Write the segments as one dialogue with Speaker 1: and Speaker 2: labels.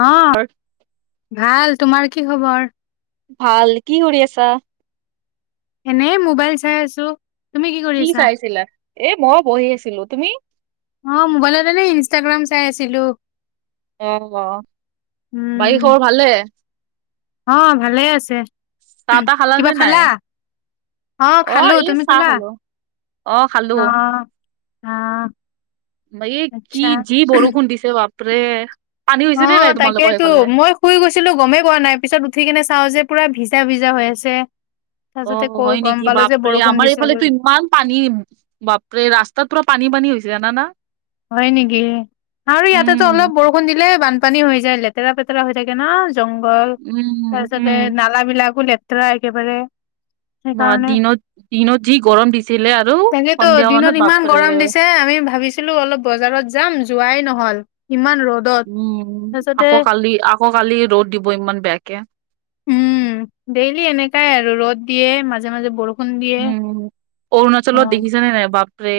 Speaker 1: অ ভাল, তোমাৰ কি খবৰ?
Speaker 2: ভাল কি কৰি আছা?
Speaker 1: এনেই মোবাইল চাই আছো। তুমি
Speaker 2: কি
Speaker 1: কৰিছা
Speaker 2: চাইছিলা এ মই বহি আছিলো তুমি।
Speaker 1: অ মোবাইলত এনে ইনষ্টাগ্ৰাম চাই আছিলো।
Speaker 2: অ বাৰী
Speaker 1: উম
Speaker 2: খবৰ ভালে।
Speaker 1: অ ভালে আছে।
Speaker 2: তা তা
Speaker 1: কিবা
Speaker 2: খালানে নাই।
Speaker 1: খালা অ খালো
Speaker 2: এই
Speaker 1: তুমি
Speaker 2: চাহ
Speaker 1: খেলা
Speaker 2: খালো
Speaker 1: অ আহ।
Speaker 2: বাকী কি জি ব বৰষুণ দিছে বপৰে।
Speaker 1: অ তাকেইেতো মই শুই গৈছিলো গমেই পোৱা নাই পিছত উঠি কেনে চাও যে পুৰা ভি। য়া বিজা হৈ আছে।
Speaker 2: অ
Speaker 1: তাৰপিছতে কৈ
Speaker 2: হয়
Speaker 1: গম
Speaker 2: নেকি
Speaker 1: পালো যে
Speaker 2: বাপৰে
Speaker 1: বৰষুণ
Speaker 2: আমাৰ
Speaker 1: দিছে
Speaker 2: এইফালে
Speaker 1: বুলি
Speaker 2: ইমান পানী বাপৰে ৰাস্তাত পুৰা পানী পানী হৈছে। জানা না।
Speaker 1: হয় নেকি আৰু ইয়াতেতো
Speaker 2: উম
Speaker 1: অলপ বৰষুণ দিলে বান। পানী হৈ যায় লেতেৰা পেতেৰা হৈ থাকে ন জংঘল
Speaker 2: উম উম
Speaker 1: তাৰপিছতে নালা বিলাকো লেতেৰা। তেৰা একেবাৰে।
Speaker 2: বা
Speaker 1: সেইকাৰণে
Speaker 2: দিনত দিনত যি গৰম দিছিলে আৰু
Speaker 1: তোকেতো
Speaker 2: সন্ধিয়া মানত
Speaker 1: দিনত ইমান গৰম
Speaker 2: বাপৰে
Speaker 1: দিছে আমি ভাবিছো। কিন্তু অলপ বজাৰ যাম যাই নহল ইমান। ৰ'দত
Speaker 2: উম
Speaker 1: তাৰপিছতে
Speaker 2: আকৌ কালি আকৌ কালি ৰ'দ দিব ইমান বেয়াকে।
Speaker 1: উম ডেইলি এনেকাই আৰু ৰ'দ দিয়ে মাজে মাজে বৰষুণ। দিয়ে
Speaker 2: উম
Speaker 1: অ
Speaker 2: অৰুণাচলত দেখিছেনে নাই বাপৰে।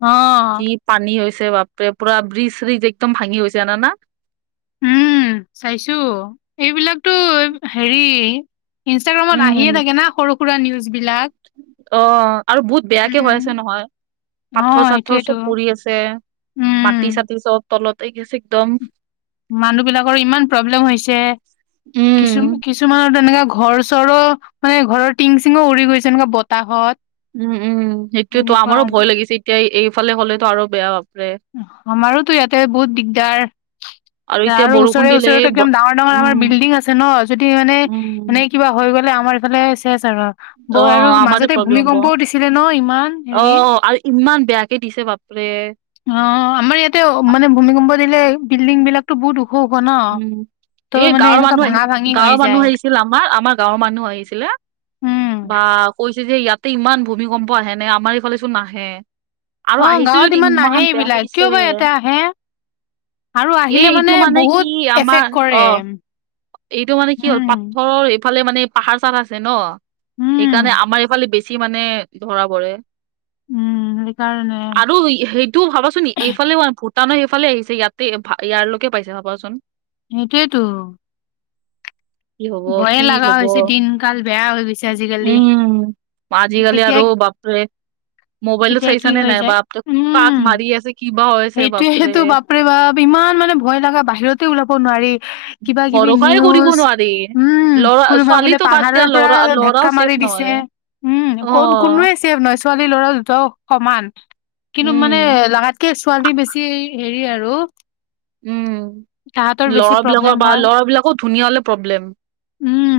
Speaker 1: অ
Speaker 2: কি পানী হৈছে বাপৰে পুৰা ব্ৰিজ চ্ৰিজ একদম ভাঙি গছে জানানা।
Speaker 1: উম চাইছো এইবিলাকতো হেৰি। ইনষ্টাগ্ৰামত আহিয়ে
Speaker 2: উম,
Speaker 1: থাকে না সৰু সুৰা নিউজ। বিলাক
Speaker 2: অ আৰু বহুত বেয়াকে হৈ
Speaker 1: উম
Speaker 2: আছে নহয়।
Speaker 1: অ
Speaker 2: পাথৰ চাথৰ
Speaker 1: সেইটোয়েতো
Speaker 2: চব পৰি আছে
Speaker 1: উম
Speaker 2: মাটি চাটি চব তলত আহ গ আছে একদম।
Speaker 1: মানুহ বিলাকৰ ইমান প্ৰব্লেম হৈছে কিছু
Speaker 2: উম।
Speaker 1: কিছুমানৰ তেনেকুৱা। ঘৰ চৰৰ মানে ঘৰৰ টিং চিঙো উৰি গৈছে এনেকুৱা বতাহত।
Speaker 2: উম উম সেইটোয়ো
Speaker 1: এনেকুৱা
Speaker 2: আমাৰো
Speaker 1: আৰু
Speaker 2: ভয় লাগিছে এতিয়া এইফালে হলেতো আৰু বেয়া ভ।
Speaker 1: আমাৰোতো ইয়াতে বহুত দিগদাৰ।
Speaker 2: এতিয়া
Speaker 1: আৰু
Speaker 2: বৰষুণ
Speaker 1: ওচৰে
Speaker 2: দিলে এই
Speaker 1: ওচৰেতো
Speaker 2: ব-
Speaker 1: একদম ডাঙৰ ডাঙৰ
Speaker 2: উম,
Speaker 1: আমাৰ বিল্ডিং আছে ন যদি মানে
Speaker 2: উম,
Speaker 1: এনেই কিবা হৈ গ'লে আমাৰ। ফালে চেছ। বৌ আৰু
Speaker 2: অ' আমাৰে
Speaker 1: মাজতে
Speaker 2: প্ৰব্লেম হ'ব।
Speaker 1: ভূমিকম্পও দিছিলে ন ইমান
Speaker 2: অ
Speaker 1: হেৰি।
Speaker 2: আৰু ইমান বেয়াকে দিছে বাপৰে।
Speaker 1: অ আমাৰ ইয়াতে মানে ভূমিকম্প দিলে বিল্ডিং বিলাকতো বহুত ওখ ওখ ন।
Speaker 2: উম
Speaker 1: ত'
Speaker 2: এই
Speaker 1: মানে
Speaker 2: গাঁৱৰ
Speaker 1: এনেকুৱা
Speaker 2: মানুহ আহি
Speaker 1: ভাঙা ভাঙি হৈ
Speaker 2: গাঁৱৰ মানুহ
Speaker 1: যায়
Speaker 2: আহিছিল আমাৰ আমাৰ গাঁৱৰ মানুহ আহিছিলে।
Speaker 1: উম
Speaker 2: বা কৈছে যে ইয়াতে ইমান ভূমিকম্প আহে নে আমাৰ এইফালে চোন নাহে। আৰু
Speaker 1: অ
Speaker 2: আহিছো
Speaker 1: গাঁৱত
Speaker 2: যদি
Speaker 1: নাহে
Speaker 2: ইমান বেয়াকে
Speaker 1: এইবিলাক
Speaker 2: দিছে।
Speaker 1: কিয় বা ইয়াতে আহে আৰু
Speaker 2: এ
Speaker 1: আহিলে
Speaker 2: এইটো মানে কি।
Speaker 1: বহুত
Speaker 2: কি আমাৰ
Speaker 1: এফেক্ট কৰে।
Speaker 2: অ এইটো মানে কি হ'ল
Speaker 1: উম,
Speaker 2: পাথৰৰ। ইফালে মানে পাহাৰ চাৰ আছে ন
Speaker 1: উম,
Speaker 2: সেইকাৰণে আমাৰ ইফালে বেছি মানে ধৰা পৰে।
Speaker 1: উম, সেইকাৰণে
Speaker 2: আৰু সেইটোও ভাবাচোন এইফালেও। আমাৰ এইফালে আহিছে ইয়াতে ইয়াৰালৈকে পাইছে ভাবাচোন।
Speaker 1: সেইটোৱতো।
Speaker 2: কি হব কি হব
Speaker 1: হৈছে দিন কাল বেয়া হৈ গৈছে আজিকালি
Speaker 2: উম। পাজি কালি
Speaker 1: কেতিয়া
Speaker 2: আৰু বাপৰে। মোবাইলটো
Speaker 1: কেতিয়া কি
Speaker 2: চাইছানে
Speaker 1: হৈ
Speaker 2: নাই
Speaker 1: যায়
Speaker 2: বাপৰে কাক
Speaker 1: উম,
Speaker 2: মাৰি আছে কি বা আছে বাপৰে।
Speaker 1: সেইটোয়েটো বাপৰে বাপ ইমান মানে ভয় লগা বাহিৰতে ওলাব নোৱাৰি। কিবা কিবি
Speaker 2: ভৰসাই কৰিব
Speaker 1: নিউজ
Speaker 2: নোৱাৰি।
Speaker 1: উম
Speaker 2: ল'ৰা
Speaker 1: কোনোবা বোলে
Speaker 2: ছোৱালীটো বাদ
Speaker 1: পাহাৰৰ
Speaker 2: দিয়া
Speaker 1: পৰা
Speaker 2: ল'ৰা ল'ৰাও
Speaker 1: ধাক্কা
Speaker 2: ছেফ
Speaker 1: মাৰি। পিছে
Speaker 2: নহয়
Speaker 1: উম ক
Speaker 2: অ',
Speaker 1: কোনোৱে ছেভ নহয়। ছোৱালী ল'ৰা দুটা সমান কিন্তু
Speaker 2: উম।
Speaker 1: মানে লা। কে ছোৱালী বেছি হেৰি আৰু।
Speaker 2: উম।
Speaker 1: তাহাঁতৰ বেছি
Speaker 2: ল'ৰা
Speaker 1: প্ৰব্লেম
Speaker 2: বিলাকৰ বা
Speaker 1: হয়
Speaker 2: ল'ৰাবলাকৰ ধুনীয়া প্ৰব্লেম।
Speaker 1: উম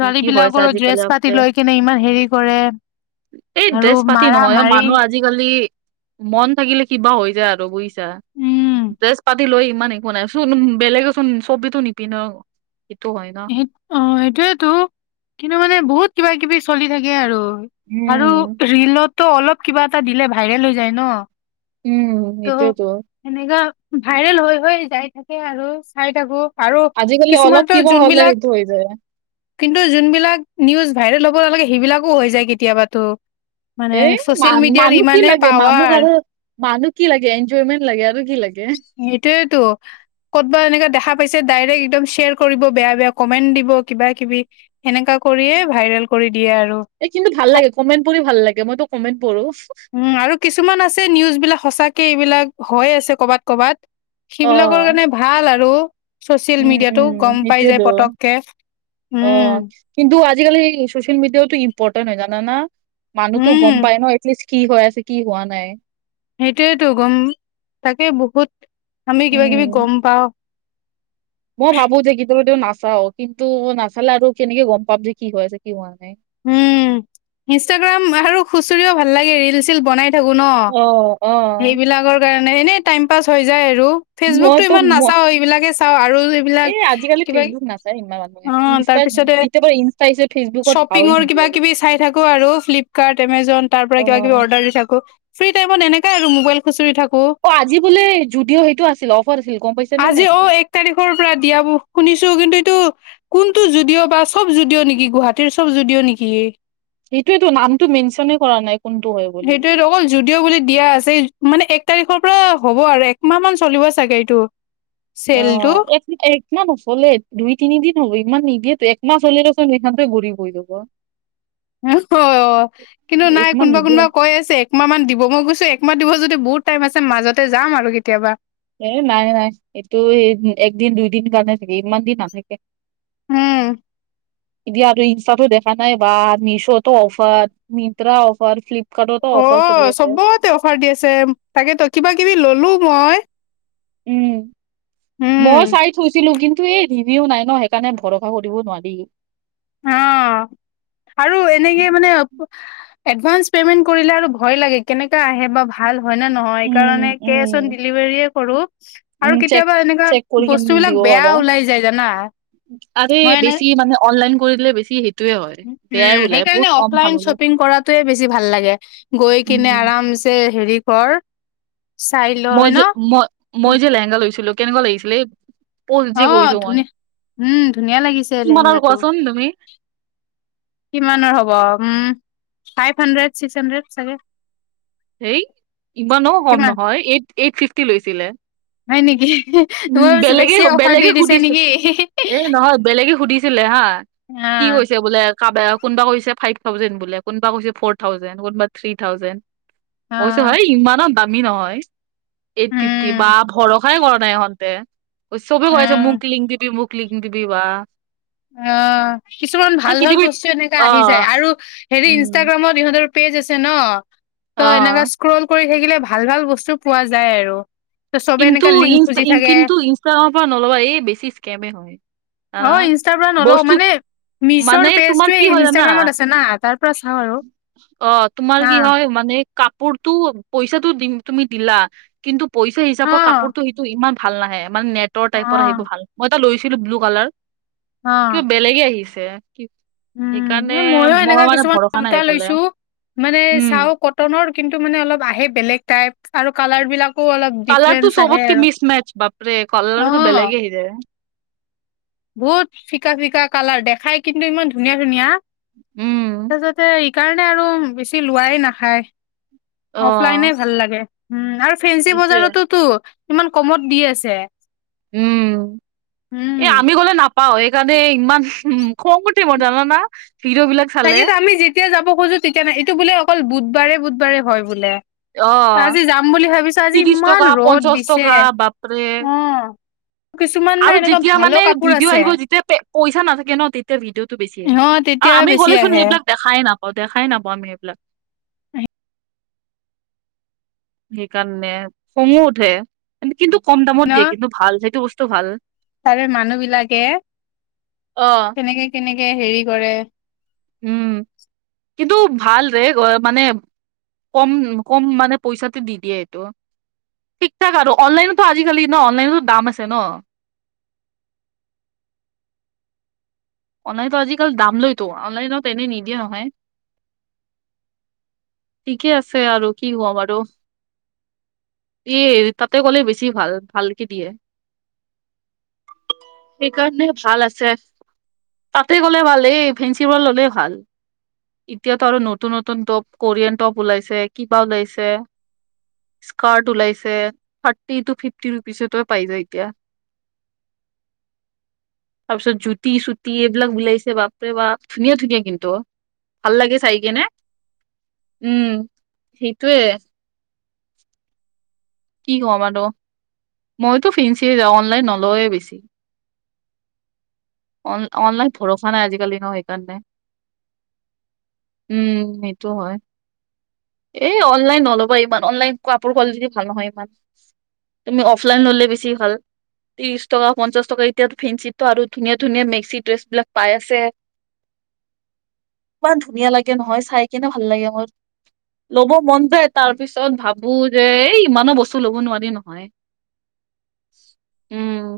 Speaker 2: কি কি হৈছে
Speaker 1: বিলাকৰো
Speaker 2: আজিকালি
Speaker 1: ড্ৰেছ
Speaker 2: বাপৰে
Speaker 1: পাতি লৈ কেনে ইমান হেৰি কৰে।
Speaker 2: এই
Speaker 1: আৰু
Speaker 2: ড্ৰেছ পাতি
Speaker 1: মাৰা
Speaker 2: নহয়
Speaker 1: মাৰি
Speaker 2: মানুহ আজিকালি। মন থাকিলে কিবা হৈ যায় আৰু বুজিছা
Speaker 1: উম
Speaker 2: । তেজ পাতি লৈ ইমান একো নাই চোন বেলেগেচোন চবিতো নিপিন্ধ। সেইটো হয় ন
Speaker 1: স অ সেইটোয়েতো কিন্তু মানে বহুত কিবা কিবি চলি থাকে আৰু। আৰু
Speaker 2: উম।
Speaker 1: ৰলতটো অলপ কিবা এটা দিলে ভাইৰেল হৈ যায় ন।
Speaker 2: উম,
Speaker 1: ত
Speaker 2: সেইটোয়েতো
Speaker 1: এনেকা। ভাইৰেল হৈ হয় যাই থাকে আৰু চাই থাকো। আৰু
Speaker 2: আজিকালি অলপ
Speaker 1: কিছুমানতো
Speaker 2: কিবা হলে
Speaker 1: যোনবিলাক
Speaker 2: সেইটো হৈ যায়।
Speaker 1: কিন্তু যোনবিলাক নিউজ ভাইৰেল হ'ব নালাগে সেইবিলাকো হৈ যায় কেতিয়াবাতো। মানে
Speaker 2: এ
Speaker 1: ছচিয়েল
Speaker 2: মান
Speaker 1: মিডিয়াৰ
Speaker 2: মানুহ কি
Speaker 1: ইমানেই
Speaker 2: লাগে মানুহ
Speaker 1: পাৱাৰ
Speaker 2: আৰু মানুহ কি লাগে এনজয়মেন্ট লাগে আৰু কি লাগে ।
Speaker 1: সটোয়তো ক'তবা এনেকাে দেখা পাইছে ডাইৰেক্ একদম শ্বেয়াৰ কৰিব। বেয়া বেয়া কমেন্ট দিব কিবা কিবি সেনেকা কৰিয়ে ভাইৰেল কৰি দিয়ে আৰু।
Speaker 2: এই কিন্তু ভাল লাগে কমেন্ট পঢ়ি ভাল লাগে মইতো কমেন্ট পঢ়ো।
Speaker 1: উম আৰু কিছুমান আছে নিউজ বিলাক সঁচাকে। য বিলাক হৈ আছে কৰ'বাত কৰ'বাত
Speaker 2: অ,
Speaker 1: সেইবিলাকৰ কাৰণে ভাল আৰু। চচিয়েল মিডিয়াতটো গম।
Speaker 2: উ অ
Speaker 1: পাই যায় পতককে
Speaker 2: কিন্তু।
Speaker 1: উম,
Speaker 2: কিন্তু আজিকালিচিয়েল মিডিয়াওো ইম্পৰ্টেণ্ট হয় জান মানুহতো
Speaker 1: উম।
Speaker 2: গম পায় ন এৰিষ্ট'টলৰ। কি হৈ আছে কি হোৱা নাই।
Speaker 1: সেইটোয়েতো গম তাকে বহুত আমি কিবা কিবি গম
Speaker 2: উম,
Speaker 1: পাওঁ।
Speaker 2: চাও কিন্তু নাচালে আৰু কেনেকে গম পাম যে কি হৈ আছে কি হোৱা নাই।
Speaker 1: উম ইনষ্টাগ্ৰাম আৰু খুচৰিও ভাল লাগে ৰিল চল বনাই। ন
Speaker 2: অ', অ',
Speaker 1: সেইবিলাক কাৰণে। এনে টাইম পাছ হৈ যায় আৰু ফেচবুক টো
Speaker 2: মইতো
Speaker 1: ইমান
Speaker 2: ম
Speaker 1: নাচাও এইবিলাকে চাওঁ আৰু। এইবিলাক
Speaker 2: এই আজিকালি
Speaker 1: কিবা
Speaker 2: ফেচবুক নাচায় ইমান মানুহে
Speaker 1: অ
Speaker 2: ইনষ্টা য পাৰে ইনষ্টা হিাপে ফেচবুকত। ভাওৱে
Speaker 1: শিঙৰ কিব
Speaker 2: নিদিয়ে আৰু
Speaker 1: কিবি চাই থাকো আৰু ফ্লিপকাৰ্ট এমজন তাৰ পৰা কিবা কিবি
Speaker 2: অ'
Speaker 1: অৰ্ডাৰ দি থাকো। ফ্ৰী টাইমত এনেকে আৰু মবাইল খুচৰি থাকো।
Speaker 2: অ' আজি বোলে জুডিঅ' সেইটো আছিল অফাৰ আছিল গম পাইছা নে
Speaker 1: আজি
Speaker 2: নাই
Speaker 1: অ
Speaker 2: তুমি
Speaker 1: এক তাৰিখৰ পৰা দিয়াব শুনি। ছো কিন্তু এইটো কোনটো যুদিঅ বা চব যুদিও নেকি গুৱাহাটীৰ চব যুদিও নেকি।
Speaker 2: সেইটোয়ো নামটো মেনচনে কৰা নাই। কোনটো হয় বুলি
Speaker 1: সেইটোটো অকল যুদিও বুলি দিয়া আছে মানে। তাৰিখৰ পৰা হ'ব আৰু একমাহ মান চলিব চাগাড়ীটো।
Speaker 2: অ এক একমানচলে দুই তিনিদিন হ'ব ইমান নি। সহেতু একমাহ হ'ল ৰচোন সখতেে গূৰি পৰি যব।
Speaker 1: অ কিন্তু নাই
Speaker 2: একমাহ
Speaker 1: কোনোবা
Speaker 2: নিদিয়ে
Speaker 1: কোনোবা কৈ আছে একমাহ মান দিব মই গৈছো একমাহ দিব যদি। বহুত টাইম আছে মাজতে যাম আৰু কেতিয়াবা।
Speaker 2: এ নাই নাই এইটো একদিন দুইদিন কাৰণে থাকে ইমান দিন নাথাকে।
Speaker 1: উম।
Speaker 2: এতিয়া আৰু ইনষ্টাতো দেখা নাই বা মিছতো অফাৰ মট্ৰা অফাৰ ফ্লিপ।
Speaker 1: অ চবতে অফাৰ দি আছে তাকেতো কিবা কিবি ললো মই।
Speaker 2: উম ময়ো
Speaker 1: উম,
Speaker 2: চাই থৈছিলিলো কিন্তু। এই ভিনিও নাই ন সেইকাৰণে ভৰসা কৰিব নোৱাৰি।
Speaker 1: অ আৰু এনেকে মানে। এডভান্স পেমেন্ট কৰিলে আৰু ভয় লাগে কেনেকা আহে বা ভাল। হয় নে নহয় স
Speaker 2: উম
Speaker 1: কাৰণে কেচ অন
Speaker 2: উম
Speaker 1: ডেলিভাৰে কৰো।
Speaker 2: উম
Speaker 1: আৰু
Speaker 2: চেক
Speaker 1: কেতিয়াবা এনেকুৱা
Speaker 2: চেক কৰি কেনে
Speaker 1: বস্তু বিলাক
Speaker 2: দিব
Speaker 1: বেয়া
Speaker 2: পাৰা
Speaker 1: ওলাই যায় জানা।
Speaker 2: আৰে
Speaker 1: মই এনে
Speaker 2: বেছি মানে অনলাইন কৰিলে বেছি হ।
Speaker 1: উম সেইকাৰণে অফলাইন
Speaker 2: ওলাই
Speaker 1: শ্বপিং কৰাটোয়ে বেছি ভাল লাগে গৈ কিনে
Speaker 2: উম
Speaker 1: আৰাম এ হেৰি কৰ চাই ল
Speaker 2: মই
Speaker 1: হয় ন?
Speaker 2: যে মই মই যে লেহেংগা লৈছিলো কেনেকুৱা লাগিছিলে যে
Speaker 1: অ',
Speaker 2: কৰিছো মই
Speaker 1: ধুনীয়া উম, ধুনীয়া লাগিছে
Speaker 2: কিমান আৰু
Speaker 1: লেহেংগাটো।
Speaker 2: কোৱাচোন তুমি
Speaker 1: কিমানৰ হ'ব um five hundred six hundred চাগে
Speaker 2: হেই ইমানো হম
Speaker 1: কিমান
Speaker 2: নহয় এইট এইট ফিফটি লৈছিলে
Speaker 1: হয় নেকি?
Speaker 2: উম
Speaker 1: মই ভাবিছোঁ
Speaker 2: বেলেগে
Speaker 1: বেছি অফাৰ দি
Speaker 2: বেলেগে
Speaker 1: দিছে
Speaker 2: সুধিছে
Speaker 1: নেকি?
Speaker 2: এ নহয় বেলেগে সুধিছে ছিলে হা কি
Speaker 1: অ',
Speaker 2: হৈছে বোলে কোনোবা কৈছে ফাইভ থাউজেণ্ড বো কোনবা কৈছে ফ'ৰ থাউজেণ্ড কোনোবা থ্ৰী থাউজেণ্ড অইছো
Speaker 1: অ',
Speaker 2: ভাই ইমানত দামী নহয় এই তৃপ্তি বা
Speaker 1: উম,
Speaker 2: ভৰসাই কৰা নাই এতে চবেই ক আছে মুখ
Speaker 1: অ',
Speaker 2: লিং দিবি মুক লিং দিবি বা
Speaker 1: অ কিছুমান ভাল ভাল
Speaker 2: কেতিয়াবা
Speaker 1: বস্তু এনেকা
Speaker 2: অ
Speaker 1: আহি যায় আৰু হেৰি
Speaker 2: উম
Speaker 1: ইনষ্টাগ্ৰামত ইহঁতৰ পেজ আছে ন ত
Speaker 2: অ
Speaker 1: এনেকা স্ক্ৰল কৰি থাকিলে ভাল ভাল বস্তু পোৱা যায় আৰু ত' চবে
Speaker 2: কিন্তু
Speaker 1: এনেকা লিংক খুজি
Speaker 2: ই
Speaker 1: থাকে
Speaker 2: কিন্তু ইনষ্টাগ্ৰামৰ পৰা নলবা এই বেছি স্কেমে হয়
Speaker 1: অ
Speaker 2: আহ
Speaker 1: ইনষ্টাৰ পৰা নলওঁ মানে মিছৰ
Speaker 2: তোমাৰ
Speaker 1: পেজটো
Speaker 2: কি হয় জানা
Speaker 1: ইনষ্টাগ্ৰামত আছে না তাৰ পৰা চাওঁ আৰু
Speaker 2: অ তোমাৰ
Speaker 1: হা
Speaker 2: কি হয় মানে কাপোৰটো পইচাটো দিম তুমি দিলা কিন্তু পইচা
Speaker 1: অ
Speaker 2: হিচাপত কাপোৰটো সেইটো ইমান ভাল নাহে মানে নেটৰ টাইপৰ আহিব
Speaker 1: অ
Speaker 2: ভাল মই এটা লৈছিলো ব্লু কালাৰ
Speaker 1: অ
Speaker 2: কিবা বেলেগে আহিছে কি
Speaker 1: উম
Speaker 2: সেইকাৰণে
Speaker 1: ময়ো
Speaker 2: মই
Speaker 1: এনেকা
Speaker 2: মানে
Speaker 1: কিছুমান
Speaker 2: ভৰসা নাই
Speaker 1: চোতা
Speaker 2: এইফালে
Speaker 1: লৈছো মানে চাও
Speaker 2: উম
Speaker 1: কটনৰ কিন্তু মানে অলপ আহে বেলেগ টাইপ আৰু কালাৰ বিলাক
Speaker 2: কালাৰটো চবতকে মিচ মেচ বাপৰে
Speaker 1: অ
Speaker 2: কালাৰটো বেলেগে আহি যায়
Speaker 1: খাই কিন্তু ইমান ধুনীয়া ধুনীয়া
Speaker 2: উম
Speaker 1: তাৰপিছতে সেইকাৰণে আৰু বেছি লোৱাই নাখায়
Speaker 2: অ
Speaker 1: অফলাই ভাল লাগে ফেঞ্চি
Speaker 2: এইটোয়ে
Speaker 1: বজাৰতোতো ইমান কমত দি আছে
Speaker 2: উম
Speaker 1: উম
Speaker 2: এই আমি গলে নাপ পাও সেইকাৰণে ইমান উ কম টাইমত জানাানা
Speaker 1: তাকেতো আমি যেতিয়া যাব খোজো তেতিয়া নাই এইটো বোলে অকল বুধবাৰে বুধবাৰে হয় বোলে
Speaker 2: অ
Speaker 1: আজি যাম বুলি ভাবিছো আজি
Speaker 2: ত্ৰিশ
Speaker 1: ইমান
Speaker 2: টকা
Speaker 1: ৰ'দ
Speaker 2: পঞ্চাশ
Speaker 1: দিছে
Speaker 2: টকা বাপৰে
Speaker 1: উ
Speaker 2: আৰু যেতিয়া মানে ভিডিঅ'
Speaker 1: আছে
Speaker 2: আহিব যেতিয়া পইচা নাথাকে ন তেতিয়া ভিডিঅ'টো বেছি আহে
Speaker 1: অ তেতিয়া বেছি
Speaker 2: চোন
Speaker 1: আহে
Speaker 2: সেইবিলাক দেখাই নাপাওঁ দেখাই নাপাও আমি সেইবিলাক সেইকাৰণে খঙো উঠে কিন্তু কম
Speaker 1: ন
Speaker 2: দামত দিয়ে কিন্তু ভাল সেইটো বস্তু ভাল
Speaker 1: তাৰে মানুহ বিলাকে
Speaker 2: অ',
Speaker 1: কেনেকে কেনেকে হেৰি কৰে
Speaker 2: উম কিন্তু ভালৰে মানে কম কম মানে পইচাতে দি দিয়ে এইটো ঠিক থাক আৰু অনলাইনতো আজিকালি ন অনলাইনতো দাম আছে ন [inaudible] অনলাইনতো আজিকাল দাম লয়তো অনলাইনত এনেই নিদিয়ে নহয় ঠিকেই আছে আৰু কি হ আৰু এ হে তাতে গ'লে বেছি ভাল ভালকে দিয়ে সেইকাৰণে ভাল আছে। তাতে গ'লে ভাল এই ফেঞ্চি ব ললে ভাল। এতিয়াতো আৰু নতুন নতুন টপ কোৰিয়ান টপ ওলাইছে কিবা ওলাইছে স্কাৰ্ট ওলাইছে থাৰ্টি ট ফিফটি ৰুপিচত পাই যায় এতিয়া তাৰপিছত জোতি চুতি এইবিলাক বলাইছে বাপে বা ধুনীয়া ধুনীয়া কিন্তু ভাল লাগে চাই কেনে উম সেইটোৱে কি কম আৰু ত মইতো ফিন্ঞ্চিয় যাওঁ অনলাইন নল ও বেছি? অন অনলাইন ভৰসা নাই আজিকালি ন সেইকাৰণে উম সেইটো হয় এই অনলাইন নল'বা ইমান অনলাইন কাপোৰ কোৱালিটি ভাল নহয় ইমান তুমি অফলাইন ললে বেছি ভাল ত্ৰিশ টকা পঞ্চাশ টকা এতিয়া ফিঞ্চিত আৰু ধুনীয়া ধুনীয়া মেক্সি ড্ৰেছ বিলাক পাই আছে ইমান ধুনীয়া লাগে নহয় চাই কেনে ভাল লাগে মোৰ ল'ব মন যায় তাৰ পিছত ভাবো যে এই ইমানো বস্তু ল'ব নোৱাৰি নহয় উম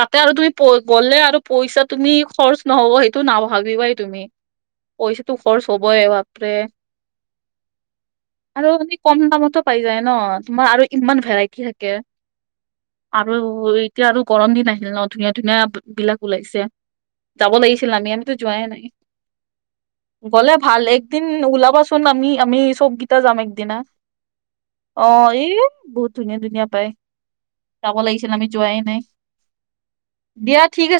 Speaker 2: তাতে আৰু তুমি প গ'লে আৰু পইচা তুমি খৰচ নহ'ব সেইটো নাভাবিবাই তুমি পইচাটো খৰচ হবই বাপৰে আৰু এ কম দামতো পাই যায় ন তোমাৰ আৰু ইমান ভেৰাইটি থাকে আৰু এতিয়া আৰু গৰম দিন আহিল ন ধুনীয়া ধুনীয়া বি বিলাক ওলাইছে যাব লাগিছিল আমি আমিতো যোৱাই নাই গলে ভাল একদিন ওলাবাচোন আমি আমি চব গীতা যাম একদিনা অ এ বহুত ধুনীয়া ধুনীয়া পায় যাব লাগিছিল আমি যোৱাই নাই দিয়া ঠিক আছে